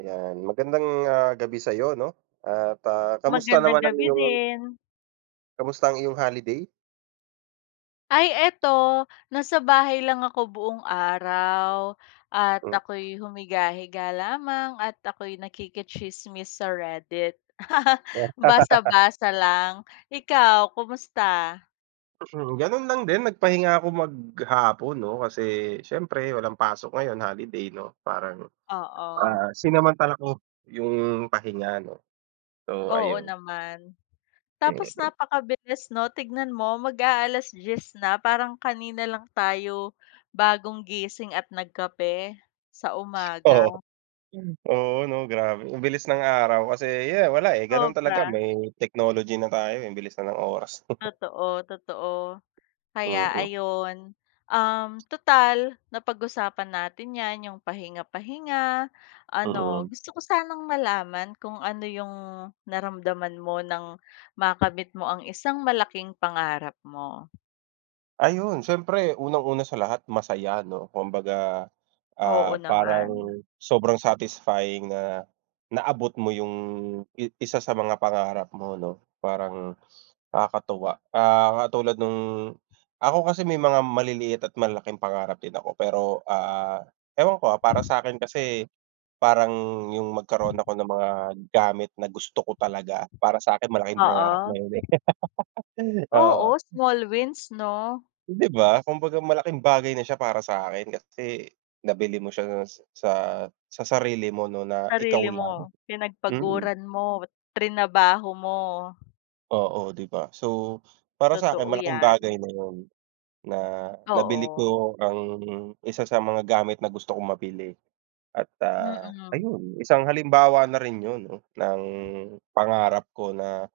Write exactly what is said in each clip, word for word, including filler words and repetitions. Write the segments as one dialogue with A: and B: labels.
A: Ayan, magandang ah, gabi sa'yo 'no at, ah, kamusta
B: Magandang
A: naman ang
B: gabi
A: iyong
B: din.
A: kamusta ang iyong holiday?
B: Ay eto, nasa bahay lang ako buong araw at
A: Hmm,
B: ako'y humiga-higa lamang at ako'y nakikitsismis sa Reddit. Basa-basa lang. Ikaw, kumusta?
A: gano'n lang din nagpahinga ako maghapon 'no, kasi siyempre walang pasok ngayon, holiday 'no, parang,
B: Oo.
A: ah, sinamantala ko yung pahinga 'no. So
B: Oo
A: ayun,
B: naman.
A: mm,
B: Tapos napakabilis 'no, tignan mo mag a diyes na parang kanina lang tayo bagong gising at nagkape sa umaga.
A: oo, oo 'no, grabe ang bilis ng araw kasi yeah, wala, eh, gano'n talaga,
B: Sobra,
A: may technology na tayo, eh, ang bilis na ng oras.
B: totoo, totoo. Kaya
A: Mm, mm.
B: ayun, um, tutal napag-usapan natin 'yan, yung pahinga-pahinga, ano,
A: Mm.
B: gusto ko sanang malaman kung ano yung naramdaman mo nang makamit mo ang isang malaking pangarap mo.
A: Ayun, siyempre unang-una sa lahat masaya 'no, kumbaga
B: Oo
A: Ah,
B: naman.
A: parang sobrang satisfying na naabot mo yung i isa sa mga pangarap mo 'no, parang nakakatuwa. Ah, katulad nung, ako kasi may mga maliliit at malalaking pangarap din ako, pero, ah, ewan ko, ah, para sa'kin kasi parang yung magkaroon ako ng mga gamit na gusto ko talaga, para sa'kin malaking pangarap na
B: Oo.
A: yun, eh, oo.
B: Oo, small wins 'no?
A: 'Di ba? Kumbaga malaking bagay na siya para sa akin, kasi nabili mo siya sa sa sa sarili mo 'no, na ikaw
B: Sarili mo,
A: lang. Mm,
B: pinagpaguran mo, trinabaho mo,
A: oo, 'di ba? So, para sa'kin
B: totoo
A: malaking bagay
B: 'yan.
A: na 'yun na nabili
B: Oo,
A: ko ang isa sa mga gamit na gusto kong mabili, at, ah,
B: mm.
A: ayun, isang halimbawa na rin 'yun 'no, ng pangarap ko na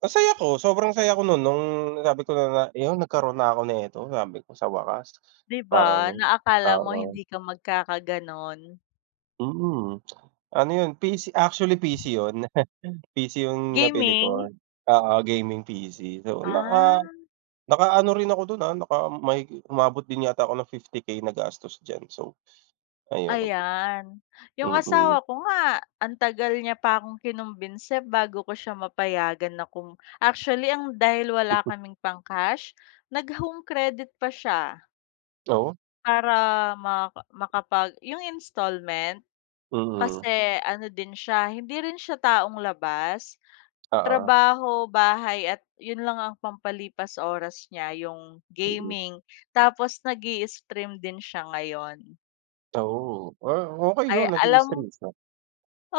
A: ang saya ko, sobrang saya ko nun, nung sabi ko na na, "Ayun, nagkaroon na ako nito," sabi ko sa wakas.
B: 'Di ba,
A: Parang
B: na akala mo
A: oo.
B: hindi ka magkakagano'n.
A: Mm, ano yun, P C actually, P C yun, PC yung nabili ko,
B: Gaming?
A: oo, gaming P C. So naka
B: Ah,
A: nakaano rin ako dun, ah, naka may umabot din yata ako ng fifty K na gastos diyan, so ayun,
B: ayan. Yung asawa
A: mm.
B: ko nga ang tagal niya pa akong kinumbinsi bago ko siya mapayagan na kum actually ang dahil wala kaming pang-cash, nag-home credit pa siya
A: Oo,
B: para maka makapag yung installment.
A: mm,
B: Kasi ano din siya, hindi rin siya taong labas,
A: oo,
B: trabaho, bahay at yun lang ang pampalipas oras niya yung
A: mm.
B: gaming. Tapos nag stream din siya ngayon.
A: Oo, ah, okey
B: Ay
A: yun,
B: alam
A: nag-i-stress ah,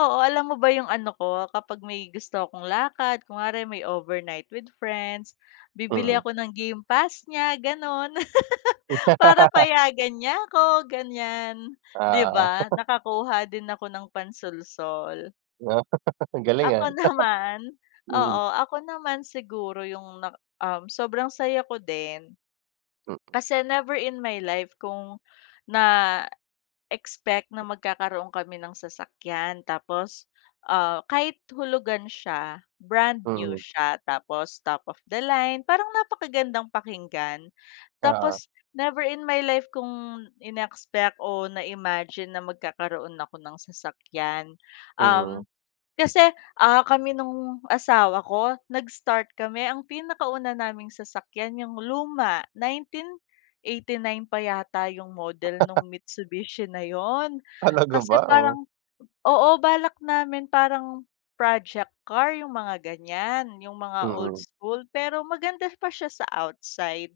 B: Oo, alam mo ba yung ano ko, kapag may gusto akong lakad, kunwari may overnight with friends, bibili
A: mm.
B: ako ng game pass niya, gano'n. Para payagan niya ako, ganyan.
A: Oo,
B: 'Di ba,
A: ah,
B: nakakuha din ako ng pansulsol.
A: galing,
B: Ako
A: ah,
B: naman
A: mm,
B: oo, ako naman siguro yung na um, sobrang saya ko din.
A: m
B: Kasi never in my life kung na expect na magkakaroon kami ng sasakyan tapos, ah, kahit hulugan siya, brand new
A: mm,
B: siya tapos top of the line, parang napakagandang pakinggan.
A: oo,
B: Tapos never in my life kong inexpect o na-imagine na magkakaroon ako ng sasakyan.
A: mm.
B: Um Kasi, ah, kami nung asawa ko nag-start kami ang pinakauna naming sasakyan yung luma nineteen eighty-nine pa yata yung model nung Mitsubishi na yon.
A: Talaga
B: Kasi
A: ba? Oh,
B: parang oo, balak namin parang project car yung mga ganyan, yung mga old
A: mm,
B: school pero maganda pa siya sa outside.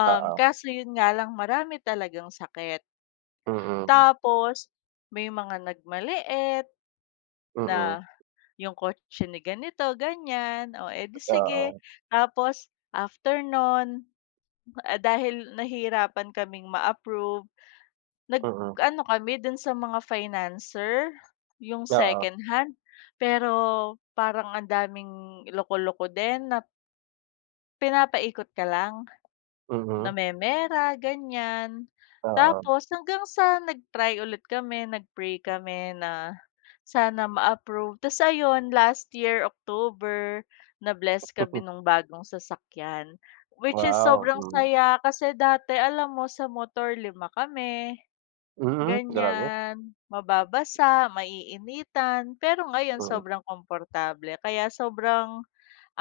B: Um,
A: oo,
B: kaso yun nga lang marami talagang sakit.
A: mm,
B: Tapos may mga nagmaliit
A: mm,
B: na yung kotse ni ganito, ganyan, o eh, sige.
A: oo.
B: Tapos after nun, ah, dahil nahirapan kaming ma-approve,
A: Mm,
B: nag-ano kami dun sa mga financer, yung
A: oo,
B: second hand. Pero parang ang daming loko-loko din na pinapaikot ka lang.
A: mm,
B: Namemera, ganyan.
A: oo.
B: Tapos hanggang sa nag-try ulit kami, nag-pray kami na sana ma-approve. Tas ayun, last year, October, na-bless kami nung bagong sasakyan. Which is
A: Wow,
B: sobrang
A: hmm,
B: saya kasi dati alam mo sa motor lima kami,
A: mm, grabe,
B: ganyan. Mababasa, maiinitan, pero ngayon
A: mm,
B: sobrang komportable. Kaya sobrang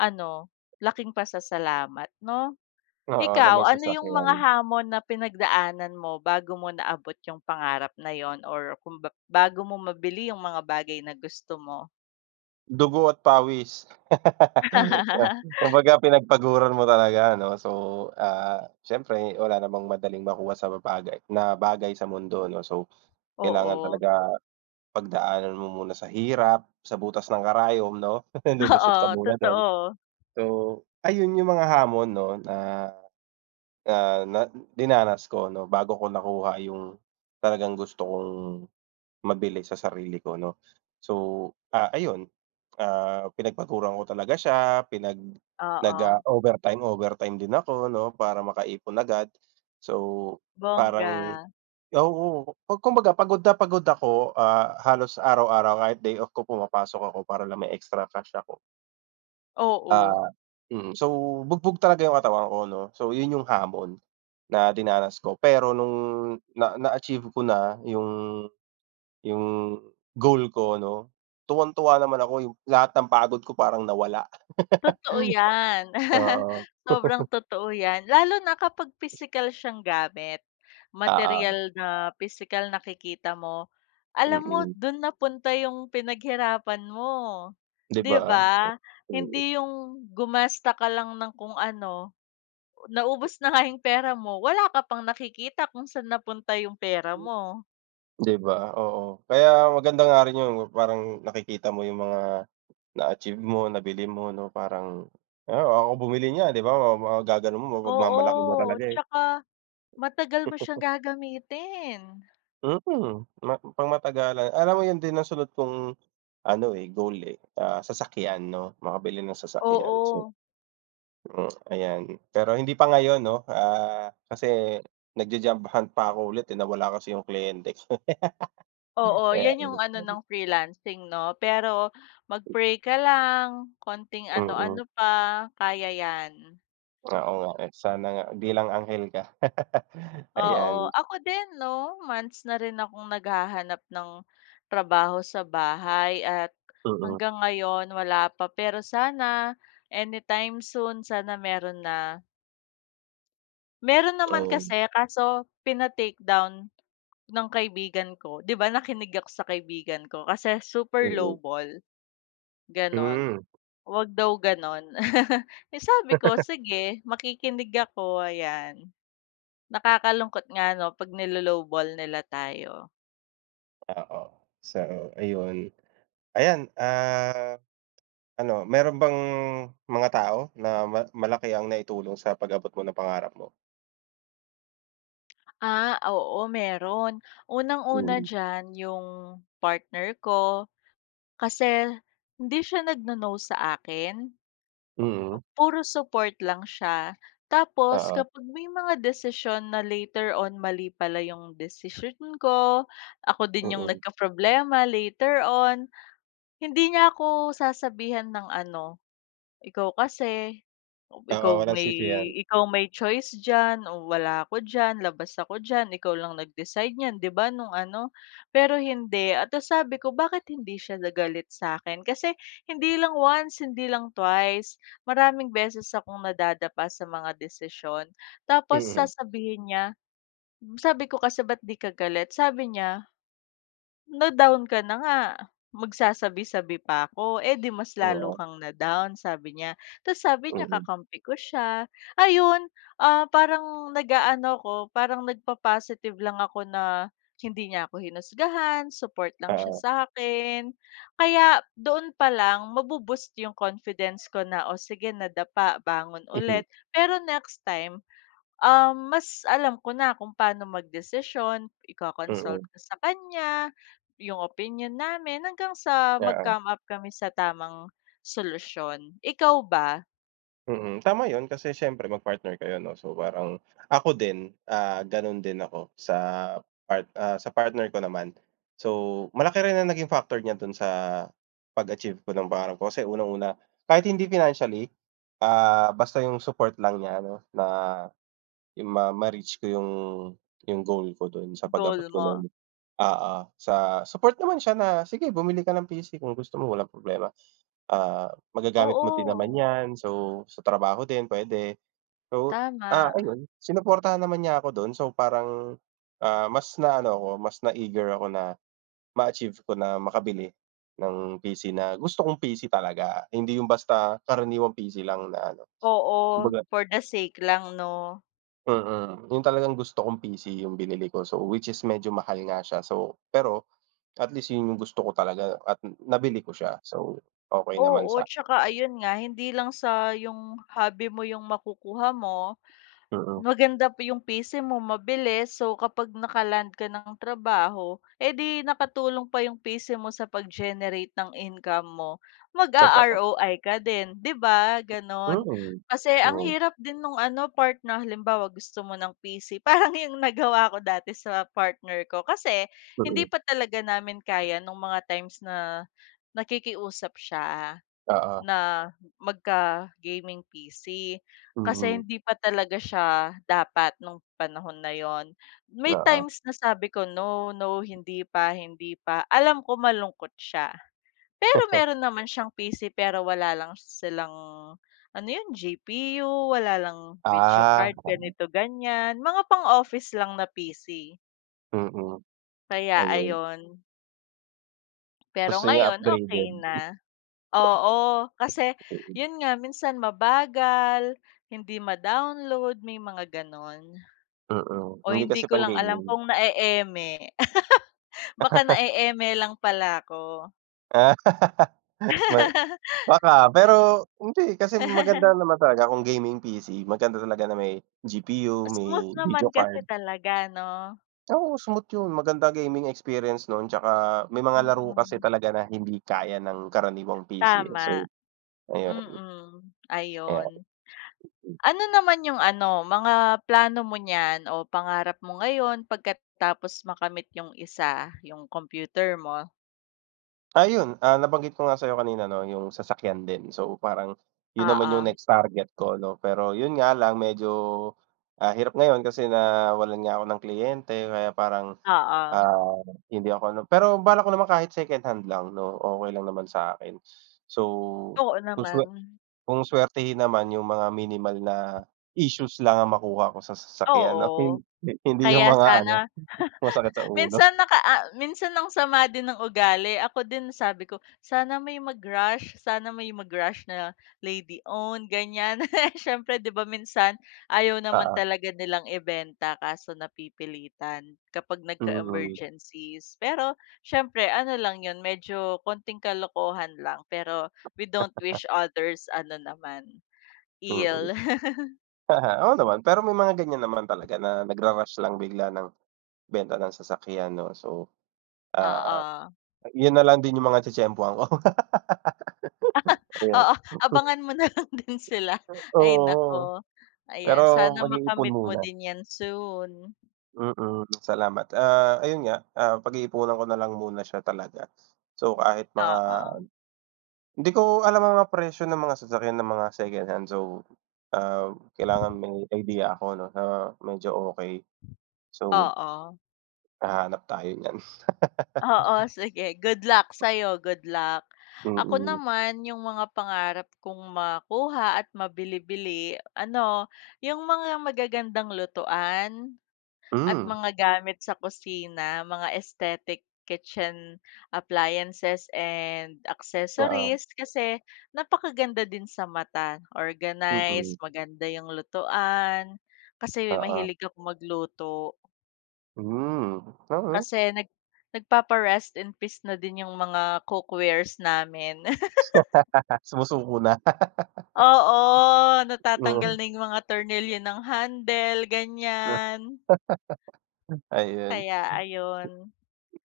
B: ano, laking pasasalamat 'no?
A: oo, na
B: Ikaw,
A: may
B: ano yung
A: sasakyan.
B: mga hamon na pinagdaanan mo bago mo naabot yung pangarap na yun or kung ba bago mo mabili yung mga bagay na gusto mo?
A: Dugo at pawis. Kumbaga pinagpaguran mo talaga, ano, so, ah, siyempre wala namang madaling makuha sa bagay na bagay sa mundo 'no, so kailangan
B: Oo.
A: talaga pagdaanan mo muna sa hirap, sa butas ng karayom 'no,
B: Oo,
A: lulusot ka muna dun.
B: totoo.
A: So, ayun yung mga hamon 'no na Ah, na dinanas ko 'no, bago ko nakuha yung talagang gusto kong mabili sa sarili ko 'no. So, ah, ayun, ah, pinagpaturan ko talaga siya, pinag nag,
B: Oo,
A: ah, overtime overtime din ako 'no, para makaipon agad. So,
B: bongga.
A: parang oo, pag kumbaga pagod na pagod ako, ah, halos araw-araw kahit day off ko, pumapasok ako para lang may extra cash ako.
B: Oo.
A: Ah, mm, so bugbog talaga yung katawan ko 'no, so yun yung hamon na dinanas ko, pero nung na na-achieve ko na yung yung goal ko 'no, tuwang-tuwa naman ako, yung lahat ng pagod ko parang nawala.
B: Totoo yan.
A: Oo.
B: Sobrang totoo yan. Lalo na kapag physical siyang gamit, material
A: Oo,
B: na physical nakikita mo, alam mo
A: mm,
B: dun napunta yung pinaghirapan mo,
A: 'di
B: 'di
A: ba?
B: ba?
A: Mm,
B: Hindi yung gumasta ka lang ng kung ano, naubos na nga yung pera mo, wala ka pang nakikita kung saan napunta yung pera mo.
A: 'di ba? Oo, kaya maganda nga rin yun, parang nakikita mo yung mga na-achieve mo, nabili mo 'no, parang, "Ah, ako bumili niyan." 'Di ba, ma magaganon mo,
B: Oo,
A: mapagmamalaki mo talaga, eh.
B: 'tsaka matagal mo siyang gagamitin.
A: Mm, ma pangmatagalan. Alam mo yun din ang sunod kong ano, eh, goal, eh, ah, sasakyan 'no, makabili ng sasakyan. So,
B: Oo.
A: hmm, ayan. Pero hindi pa ngayon 'no, ah, kasi nagja-job hunt pa ako ulit, eh, nawala kasi yung kliyente ko.
B: Oo,
A: Kaya
B: 'yan yung ano ng freelancing 'no, pero mag-pray ka lang, konting
A: mm,
B: ano-ano pa, kaya 'yan.
A: oo nga, eh, sana nga bilang lang anghel ka.
B: Oo,
A: Ayan,
B: ako din 'no, months na rin akong naghahanap ng trabaho sa bahay at
A: mm,
B: hanggang ngayon wala pa, pero sana anytime soon, sana meron na. Meron naman
A: oo,
B: kasi, kaso pina-take down ng kaibigan ko. 'Di ba nakinig ako sa kaibigan ko kasi super
A: mm,
B: lowball, gano'n.
A: hmm.
B: Wag daw gano'n. Eh, sabi ko, "Sige, makikinig ako," ayan. Nakakalungkot nga 'no 'pag nilo nila tayo.
A: Oo, so ayun. Ayan, ah, ano, meron bang mga tao na ma malaki ang naitulong sa pag-abot mo ng pangarap mo?
B: Ah, oo meron. Unang-una
A: Mm,
B: diyan yung partner ko, kasi hindi siya nagno-no sa akin.
A: mm,
B: Puro support lang siya. Tapos
A: oo.
B: kapag may mga desisyon na later on mali pala yung decision ko, ako din yung
A: Mm.
B: problema later on. Hindi niya ako sasabihan ng ano, "Ikaw kasi,
A: Oo,
B: ikaw
A: walang
B: may
A: sisihan.
B: ikaw may choice diyan o wala ako diyan, labas ako diyan, ikaw lang nag-decide niyan 'di ba nung ano." Pero hindi at tas sabi ko, "Bakit hindi siya nagalit sa akin, kasi hindi lang once, hindi lang twice, maraming beses akong nadadapa sa mga desisyon." Tapos
A: Mm.
B: sasabihin niya sabi ko kasi, "Ba't 'di ka galit?" Sabi niya na-down ka na nga, magsasabi-sabi pa ako, eh, 'di mas lalo
A: Oo,
B: kang na-down sabi niya. Tapos sabi niya
A: mm.
B: kakampi ko siya, ayun, ah, parang nag-aano ako, parang nagpa-positive lang ako na hindi niya ako hinusgahan, support lang siya
A: Oo.
B: sa akin. Kaya doon pa lang mabu yung confidence ko na, "O sige nadapa, bangon
A: Mhm.
B: ulit." Pero next time Um, mas alam ko na kung paano magdesisyon, iko-consult
A: Mm.
B: ko sa kanya, yung opinyon namin hanggang sa
A: Oo.
B: mag-come up kami sa tamang solusyon. Ikaw ba,
A: Mm. Tama 'yun, kasi siyempre mag-partner kayo 'no, so parang ako din, ah, gano'n din ako sa part ah, sa partner ko naman. So, malaki rin ang naging factor niya do'n sa pag-achieve ko ng pangarap ko, kasi unang-una, kahit hindi financially, ah, basta yung support lang niya, ano, na yung ma ma-reach ko yung yung goal ko do'n sa
B: goal
A: pag-abot ko
B: mo?
A: ng oo, sa support naman siya na, "Sige, bumili ka ng P C kung gusto mo, walang problema, ah, magagamit mo din naman
B: Oo,
A: 'yan, so sa trabaho din puwede." So, ah,
B: tama.
A: ayun, sinuportahan naman niya ako do'n, so parang, ah, mas na ano ako, mas na eager ako na ma-achieve ko, na makabili ng P C na gusto kong P C talaga, hindi yung basta karaniwang P C lang na ano,
B: Oo,
A: kumbaga
B: for the sake lang 'no?
A: mm, yung talagang gusto kong P C yung binili ko, so which is medyo mahal nga siya, so pero at least yun yung gusto ko talaga, at nabili ko siya. So, okey naman
B: Oo,
A: sa
B: 'tsaka ayun nga hindi lang sa yung hobby mo yung makukuha mo.
A: mm,
B: Maganda pa yung pace mo, mabilis. So, kapag naka ka ng trabaho, edi nakatulong pa yung pace mo sa pag-generate ng income mo.
A: totoo.
B: Mag-a-R O I ka din, 'di ba? Ganon.
A: Mm.
B: Kasi ang
A: Hmm,
B: hirap din nung ano, partner, halimbawa gusto mo ng P C. Parang yung nagawa ko dati sa partner ko. Kasi hindi
A: mm.
B: pa talaga namin kaya nung mga times na nakikiusap siya.
A: Oo,
B: Na magka-gaming P C. Kasi
A: mm,
B: hindi pa talaga siya dapat nung panahon na yon. May
A: oo.
B: times na sabi ko, "No, no, hindi pa, hindi pa." Alam ko malungkot siya. Pero meron naman siyang P C pero wala lang silang ano yun, G P U, wala lang video
A: Ah,
B: card, ganito, ganyan. Mga pang-office lang na P C.
A: mm,
B: Kaya
A: ayun.
B: ayon. Pero
A: Gusto niya
B: ngayon okey
A: upgraded.
B: na. Oo, kasi
A: Mm,
B: yun nga minsan mabagal, hindi ma-download, may mga gano'n.
A: mm.
B: O
A: Hindi
B: hindi
A: kasi
B: ko lang alam
A: pang-gaming.
B: kung nae-eme. Baka nae-eme lang pala ako.
A: Ah, ma baka, pero hindi kasi maganda naman talaga kung gaming P C, maganda talaga na may G P U, may
B: Smooth naman
A: video
B: kasi
A: card.
B: talaga 'no?
A: Oo, smooth yun. Maganda gaming experience nun, tsaka may mga laro kasi
B: Mm,
A: talaga na hindi kaya ng karaniwang P C, eh. So,
B: tama.
A: ayun,
B: Mm,
A: kaya
B: ayun. Ano naman yung ano, mga plano mo niyan o pangarap mo ngayon pagkatapos makamit yung isa, yung computer mo?
A: ah, yun, ah, nabanggit ko nga sa'yo kanina 'no, yung sasakyan din. So, parang yun naman yung
B: Oo,
A: next target ko 'no. Pero yun nga lang medyo, ah, hirap ngayon kasi nawalan nga ako ng kliyente, kaya parang,
B: oo.
A: ah, hindi ako ano, pero balak ko naman kahit secondhand lang 'no, okey lang naman sa'kin. So,
B: Oo naman,
A: gusto kung suwertehin naman yung mga minimal na issues lang ang makuha ko sa sasakyan 'no, hin
B: oo.
A: hindi yung
B: Kaya
A: mga ano,
B: sana
A: masakit sa ulo,
B: minsan naka ah, minsan ang sama din ng ugali ako din sabi ko, "Sana may mag-rush, sana may mag-rush na lady own ganyan." Siyempre 'di ba minsan ayaw naman
A: oo.
B: talaga nilang ibenta kaso napipilitan kapag
A: Mm,
B: nagka-emergencies. Pero siyempre ano lang 'yun, medyo konting kalokohan lang pero we don't wish others ano naman,
A: mm.
B: ill,
A: Oo naman, pero may mga ganyan naman talaga na nagra-rush lang bigla ng benta ng sasakyan 'no, so, ah,
B: oo.
A: yun na lang din yung mga tsetsempuhan ko, ayan.
B: Oo, abangan mo na lang din sila. Ay
A: Oo,
B: naku,
A: pero
B: ayan sana
A: mag-iipon
B: makamit mo
A: muna,
B: din 'yan soon.
A: mm, salamat. Ah, ayun nga, ah, pag-iipunan ko na lang muna siya talaga. So, kahit mga
B: Oo,
A: hindi ko alam ang mga presyo ng mga sasakyan ng mga secondhand. So, ah, kailangan may idea ako 'no, na medyo okey. So,
B: oo.
A: hahanap tayo niyan.
B: Oo, sige good luck sa'yo, good luck. Ako
A: Mm.
B: naman yung mga pangarap kong makuha at mabili-bili ano, yung mga magagandang lutuan. At
A: Hmm,
B: mga gamit sa kusina, mga aesthetic kitchen appliances and
A: oo.
B: accessories kasi napakaganda din sa mata,
A: Mm,
B: organized, maganda yung lutuan, kasi
A: oo.
B: mahilig ako magluto.
A: Hmm, oo.
B: Kasi nag nagpapa-rest in peace na din yung mga cookwares namin.
A: Ah, sumusuko na.
B: Oo, natatanggal
A: Oo.
B: na yung mga tornilyo ng handle, ganyan.
A: Ayun.
B: Kaya ayun,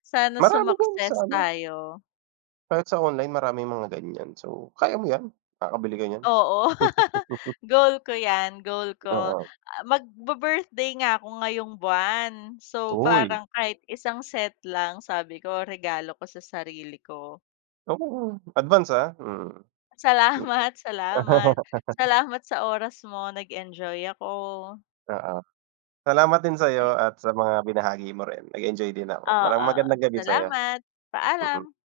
B: sana
A: Marami diyan sa
B: sumakses
A: ano,
B: tayo.
A: kahit sa online maraming mga ganyan. So, kaya mo 'yan. Makakabili ka niyan.
B: Oo, goal ko 'yan, goal ko.
A: Oo.
B: Ah, magbi-birthday nga ako ngayong buwan. So,
A: Uy,
B: parang kahit isang set lang sabi ko regalo ko sa sarili ko.
A: oo. Advance, ah. Mm.
B: Salamat, salamat. Salamat sa oras mo, nag-enjoy ako.
A: Oo. Salamat din
B: Ay
A: sa'yo, at sa mga binahagi mo rin, nag-enjoy din ako. Maraming
B: oo,
A: magandang gabi sa'yo,
B: salamat,
A: mm.
B: paalam.